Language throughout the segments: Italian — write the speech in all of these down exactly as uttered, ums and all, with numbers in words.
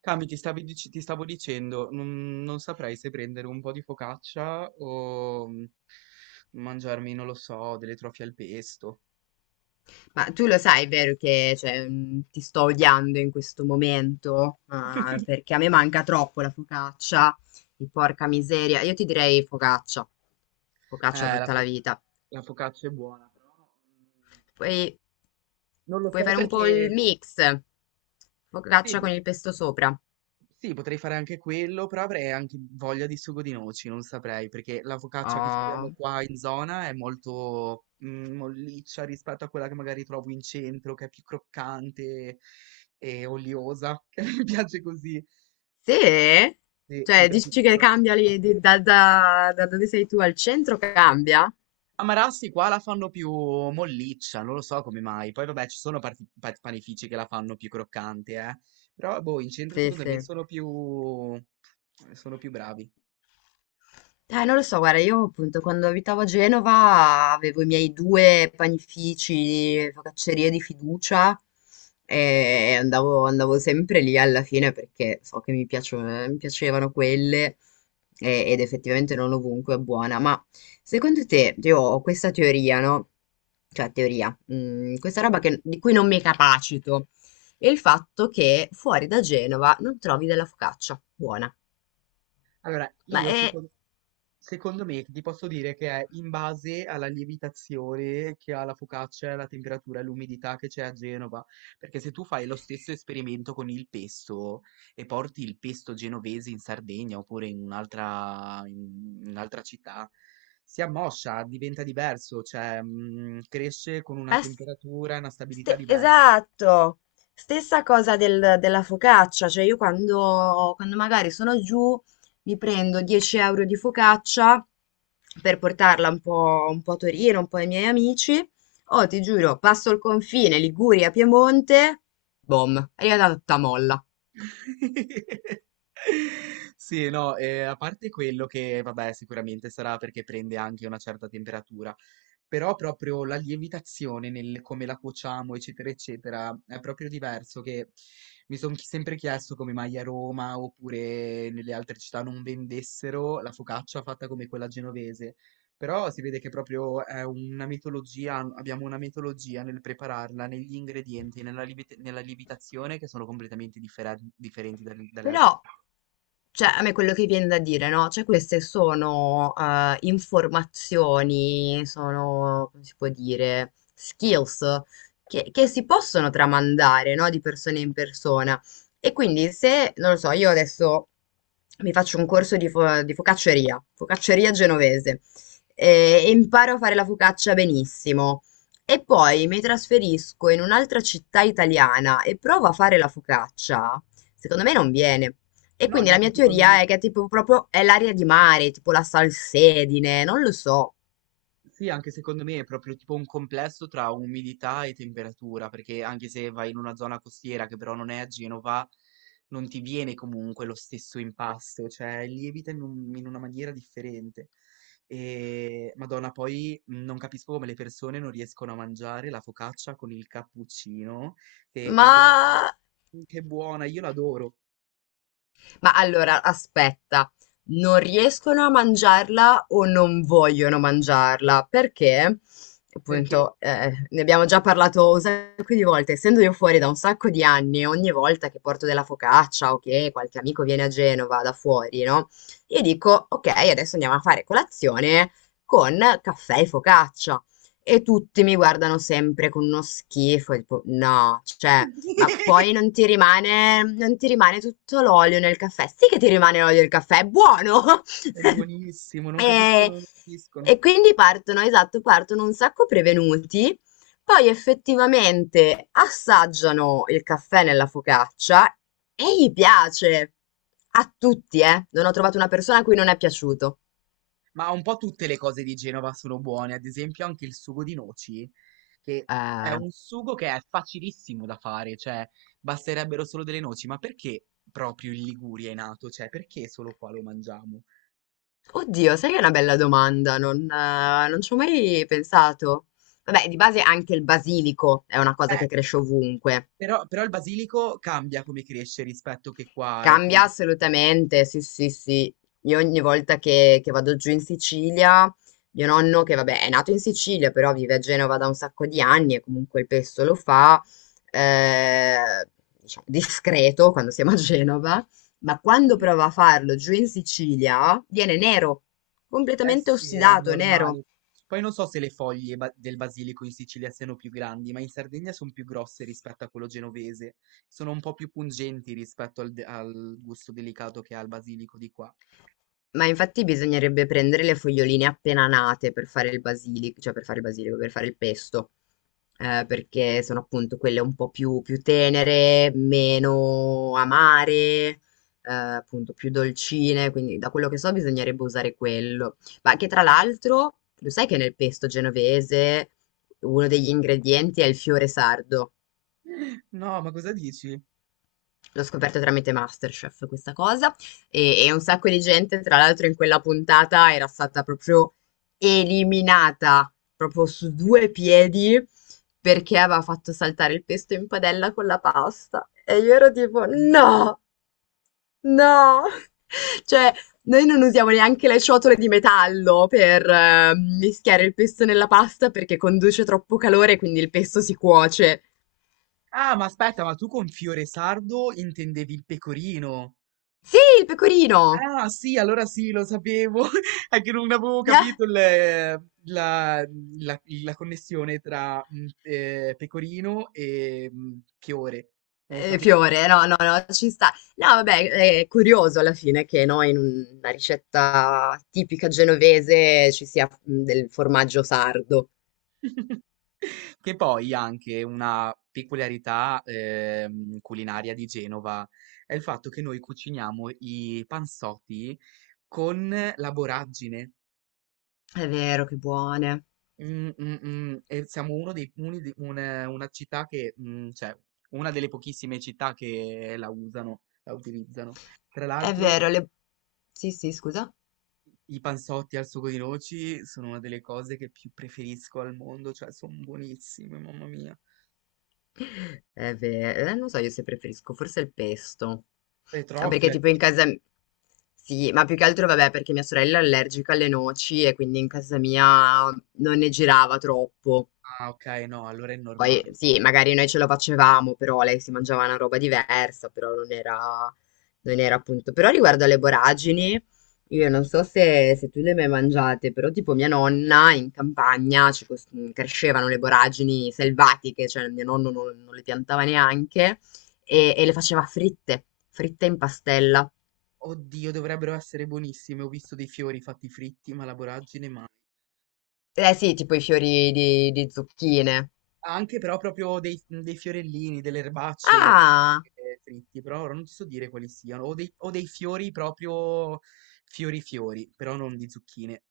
Cami, ti stavi dic- ti stavo dicendo, non, non saprei se prendere un po' di focaccia o mm, mangiarmi, non lo so, delle trofie al pesto. Ma tu lo sai, vero, che cioè, mh, ti sto odiando in questo momento. Ah, perché a me manca troppo la focaccia, e porca miseria. Io ti direi focaccia, focaccia Eh, la, tutta la fo- vita. la focaccia è buona, però mm, Poi non lo puoi so fare un po' il perché... mix, Sì, focaccia con boh, il pesto sopra. sì, potrei fare anche quello, però avrei anche voglia di sugo di noci, non saprei, perché la focaccia che abbiamo Oh, qua in zona è molto mm, molliccia rispetto a quella che magari trovo in centro, che è più croccante e oliosa, che mi piace così. sì? Sì, mi Cioè, piace dici più che croccante. cambia lì, di- da, da- da dove sei tu al centro, cambia? A Marassi qua la fanno più molliccia, non lo so come mai. Poi vabbè, ci sono parti- pa- panifici che la fanno più croccante, eh. Però boh, in centro Sì, secondo me sì. sono più sono più bravi. Eh, non lo so, guarda, io appunto quando abitavo a Genova avevo i miei due panifici, focaccerie di fiducia, e andavo, andavo sempre lì alla fine perché so che mi piacio- mi piacevano quelle, e- ed effettivamente non ovunque è buona. Ma secondo te, io ho questa teoria, no? Cioè teoria, mm, questa roba che- di cui non mi capacito, è il fatto che fuori da Genova non trovi della focaccia buona. Allora, Ma io è secondo Secondo me ti posso dire che è in base alla lievitazione che ha la focaccia, la temperatura e l'umidità che c'è a Genova, perché se tu fai lo stesso esperimento con il pesto e porti il pesto genovese in Sardegna oppure in un'altra in un'altra città, si ammoscia, diventa diverso, cioè mm, cresce con una Ma s- temperatura e una stabilità ste- diversa. Esatto, stessa cosa del- della focaccia, cioè io quando, quando magari sono giù mi prendo dieci euro di focaccia per portarla un po', un po' a Torino, un po' ai miei amici, oh ti giuro, passo il confine Liguria, Piemonte, boom, è arrivata tutta molla. Sì, no, eh, a parte quello che, vabbè, sicuramente sarà perché prende anche una certa temperatura. Però proprio la lievitazione nel come la cuociamo, eccetera, eccetera, è proprio diverso che mi sono sempre chiesto come mai a Roma oppure nelle altre città non vendessero la focaccia fatta come quella genovese. Però si vede che proprio è una mitologia, abbiamo una mitologia nel prepararla, negli ingredienti, nella, lievit- nella lievitazione che sono completamente differen- differenti dalle dalle altre. Però, cioè, a me quello che viene da dire, no? Cioè, queste sono eh, informazioni, sono, come si può dire, skills che, che si possono tramandare, no? Di persona in persona. E quindi se, non lo so, io adesso mi faccio un corso di, fo- di focacceria, focacceria genovese, eh, e imparo a fare la focaccia benissimo. E poi mi trasferisco in un'altra città italiana e provo a fare la focaccia. Secondo me non viene. E No, quindi la neanche mia secondo teoria me. è che tipo proprio è l'aria di mare, tipo la salsedine, non lo so. Sì, anche secondo me è proprio tipo un complesso tra umidità e temperatura, perché anche se vai in una zona costiera che però non è a Genova, non ti viene comunque lo stesso impasto, cioè lievita in, un- in una maniera differente. E Madonna, poi mh, non capisco come le persone non riescono a mangiare la focaccia con il cappuccino, che Ma io... Che buona, io l'adoro, Ma allora, aspetta, non riescono a mangiarla o non vogliono mangiarla? Perché, perché appunto, eh, ne abbiamo già parlato un sacco di volte, essendo io fuori da un sacco di anni, ogni volta che porto della focaccia o che qualche amico viene a Genova da fuori, no? Io dico, ok, adesso andiamo a fare colazione con caffè e focaccia. E tutti mi guardano sempre con uno schifo, tipo, no, cioè... Ma poi non ti rimane, non ti rimane tutto l'olio nel caffè. Sì che ti rimane l'olio del caffè, è buono! è buonissimo, non capiscono, E, non capiscono. e quindi partono, esatto, partono un sacco prevenuti, poi effettivamente assaggiano il caffè nella focaccia e gli piace. A tutti, eh. Non ho trovato una persona a cui non è piaciuto. Ma un po' tutte le cose di Genova sono buone, ad esempio anche il sugo di noci, che è Eh, un sugo che è facilissimo da fare, cioè basterebbero solo delle noci, ma perché proprio in Liguria è nato? Cioè perché solo qua lo mangiamo? Oddio, sai che è una bella domanda, non, eh, non ci ho mai pensato. Vabbè, di base anche il basilico è una cosa Eh, che cresce ovunque. però, però il basilico cambia come cresce rispetto che qua e come... Cambia assolutamente, sì, sì, sì. Io ogni volta che, che vado giù in Sicilia, mio nonno, che vabbè è nato in Sicilia, però vive a Genova da un sacco di anni e comunque il pesto lo fa, eh, diciamo, discreto quando siamo a Genova, ma quando prova a farlo giù in Sicilia viene nero, Eh completamente sì, è ossidato, nero. normale. Poi non so se le foglie ba- del basilico in Sicilia siano più grandi, ma in Sardegna sono più grosse rispetto a quello genovese. Sono un po' più pungenti rispetto al, de- al gusto delicato che ha il basilico di qua. Ma infatti bisognerebbe prendere le foglioline appena nate per fare il basilico, cioè per fare il basilico, per fare il pesto, eh, perché sono appunto quelle un po' più, più tenere, meno amare, eh, appunto più dolcine, quindi da quello che so bisognerebbe usare quello. Ma che tra l'altro, lo sai che nel pesto genovese uno degli ingredienti è il fiore sardo? No, ma cosa dici? L'ho scoperto tramite MasterChef questa cosa, e e un sacco di gente, tra l'altro in quella puntata era stata proprio eliminata, proprio su due piedi, perché aveva fatto saltare il pesto in padella con la pasta. E io ero tipo: Dio. "No, no!" Cioè, noi non usiamo neanche le ciotole di metallo per, ehm, mischiare il pesto nella pasta perché conduce troppo calore, quindi il pesto si cuoce. Ah, ma aspetta, ma tu con fiore sardo intendevi il pecorino? Sì, il pecorino! Ah sì, allora sì, lo sapevo, è che non avevo capito il- la, la- la connessione tra mh, eh, pecorino e mh, fiore, non lo Ehm, sapevo. Fiore, no, no, no, ci sta. No, vabbè, è curioso alla fine che, no, in una ricetta tipica genovese ci sia, mhmm, del formaggio sardo. Che poi anche una peculiarità ehm, culinaria di Genova è il fatto che noi cuciniamo i pansotti con la borragine. È vero, che buone. Mh, mh, mh, e siamo uno dei uni di un una città che, mhmm, cioè una delle pochissime città che la usano, la utilizzano. Tra È vero, l'altro le sì, sì, scusa? i panzotti al sugo di noci sono una delle cose che più preferisco al mondo, cioè son buonissime, mamma mia. È ve eh, non so io se preferisco, forse il pesto. Ah, perché Petrofia tipo in casa questo? m sì, ma più che altro vabbè perché mia sorella è allergica alle noci e quindi in casa mia non ne girava troppo. Ah, okay, no, allora è Poi normale. sì, magari noi ce lo facevamo, però lei si mangiava una roba diversa, però non era, non era appunto. Però riguardo alle boragini, io non so se, se tu le hai mai mangiate, però tipo mia nonna in campagna ci cos- crescevano le boragini selvatiche, cioè mio nonno non, non le piantava neanche, Sì? e, e le faceva fritte, fritte in pastella. Oddio, dovrebbero essere buonissime. Ho visto dei fiori fatti fritti, ma la voragine mai. Eh sì, tipo i fiori di, di zucchine. Anche però proprio dei, dei fiorellini, delle erbacce erano Ah! anche fritti, però ora non ti so dire quali siano, o dei, o dei fiori proprio fiori fiori, però non di zucchine,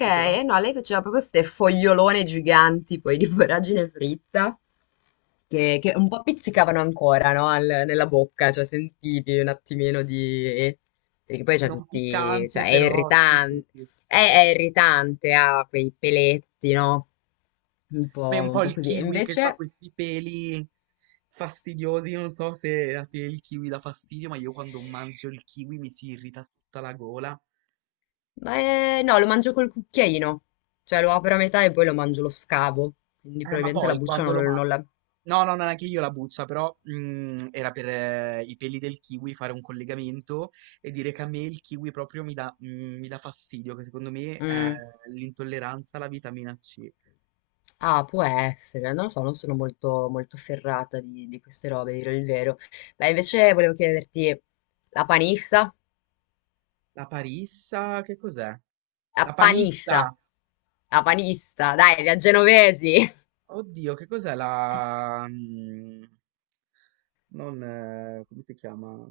che però no, lei faceva proprio queste fogliolone giganti, poi di voragine fritta, che, che un po' pizzicavano ancora, no? Al- nella bocca, cioè sentivi un attimino di... Perché poi c'è non tutti... cioè piccante, è però sì sì irritante, sì, è, è irritante, ha quei peletti, no? Un come po', un un po' po' il così. E kiwi che ha invece... questi peli fastidiosi, non so se a te il kiwi dà fastidio, ma io quando mangio il kiwi mi si irrita tutta la gola, Beh, no, lo mangio col cucchiaino, cioè lo apro a metà e poi lo mangio, lo scavo, quindi eh ma probabilmente la poi buccia quando non, lo mangio non la... no, no, no, neanche io la buzza, però mm, era per eh, i peli del kiwi fare un collegamento e dire che a me il kiwi proprio mi dà, mm, mi dà fastidio, che secondo me è Mm. l'intolleranza alla vitamina ci. Ah, può essere, non lo so, non sono molto, molto ferrata di, di queste robe, a dire il vero. Beh, invece volevo chiederti, la panissa? La parissa, che cos'è? La La panissa, panissa! la panista, dai, la genovesi, Oddio, che cos'è la... mm, non... eh, come si chiama?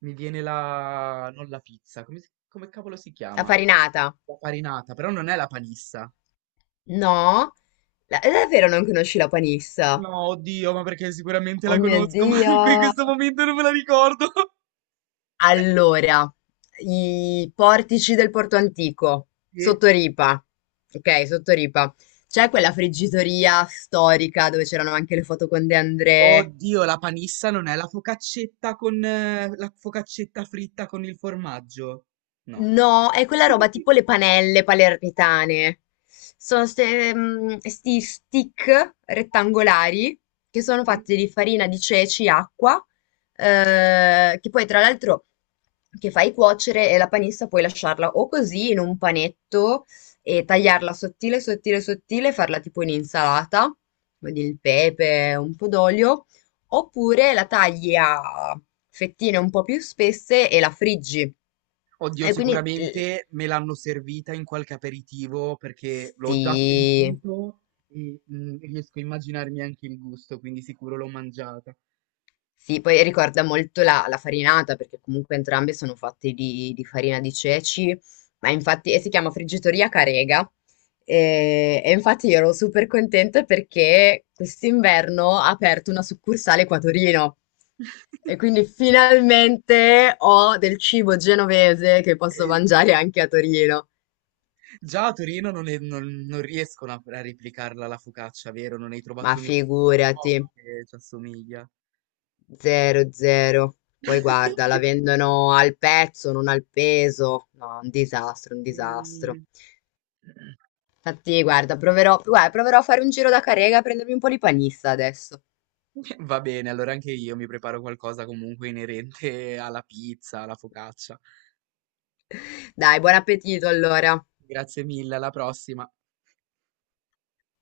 Mi viene la... non la pizza, come, si- come cavolo si la chiama? farinata. La farinata, però non è la panissa. No? La- è davvero non conosci la panissa? No, oddio, ma perché sicuramente Oh la mio conosco, ma Dio! in que- questo momento non me la ricordo. Allora, i portici del Porto Antico, Sì? sotto Ripa, ok, sotto Ripa, c'è quella friggitoria storica dove c'erano anche le foto con De André. Oddio, la panissa non è la focaccetta con eh, la focaccetta fritta con il formaggio? No. No, è quella roba tipo le panelle palermitane. Sono questi stick rettangolari che sono Sì? fatti di farina di ceci, acqua, eh, che poi tra l'altro che fai cuocere, e la panissa puoi lasciarla o così in un panetto e tagliarla sottile, sottile, sottile, farla tipo in insalata, con il pepe, un po' d'olio. Oppure la tagli a fettine un po' più spesse e la friggi. Oddio, E quindi il sicuramente me l'hanno servita in qualche aperitivo perché l'ho già Sì, sentito e mm, riesco a immaginarmi anche il gusto, quindi sicuro l'ho mangiata. sì, poi ricorda molto la, la farinata, perché comunque entrambe sono fatte di, di farina di ceci, ma infatti e si chiama Friggitoria Carega. E, e infatti io ero super contenta perché quest'inverno ha aperto una succursale qua a Torino. E quindi finalmente ho del cibo genovese che posso mangiare anche a Torino. Già a Torino non, è- non- non riescono a, a replicarla la focaccia, vero? Non hai Ma trovato nessuno figurati, che ci assomiglia. zero zero. Poi guarda, la vendono al pezzo, non al peso. No, un disastro, un disastro. Mm. Infatti, guarda, proverò, guarda, proverò a fare un giro da Carrega a prendermi un po' di panissa adesso. Va bene, allora anche io mi preparo qualcosa comunque inerente alla pizza, alla focaccia. Dai, buon appetito allora. Grazie mille, alla prossima.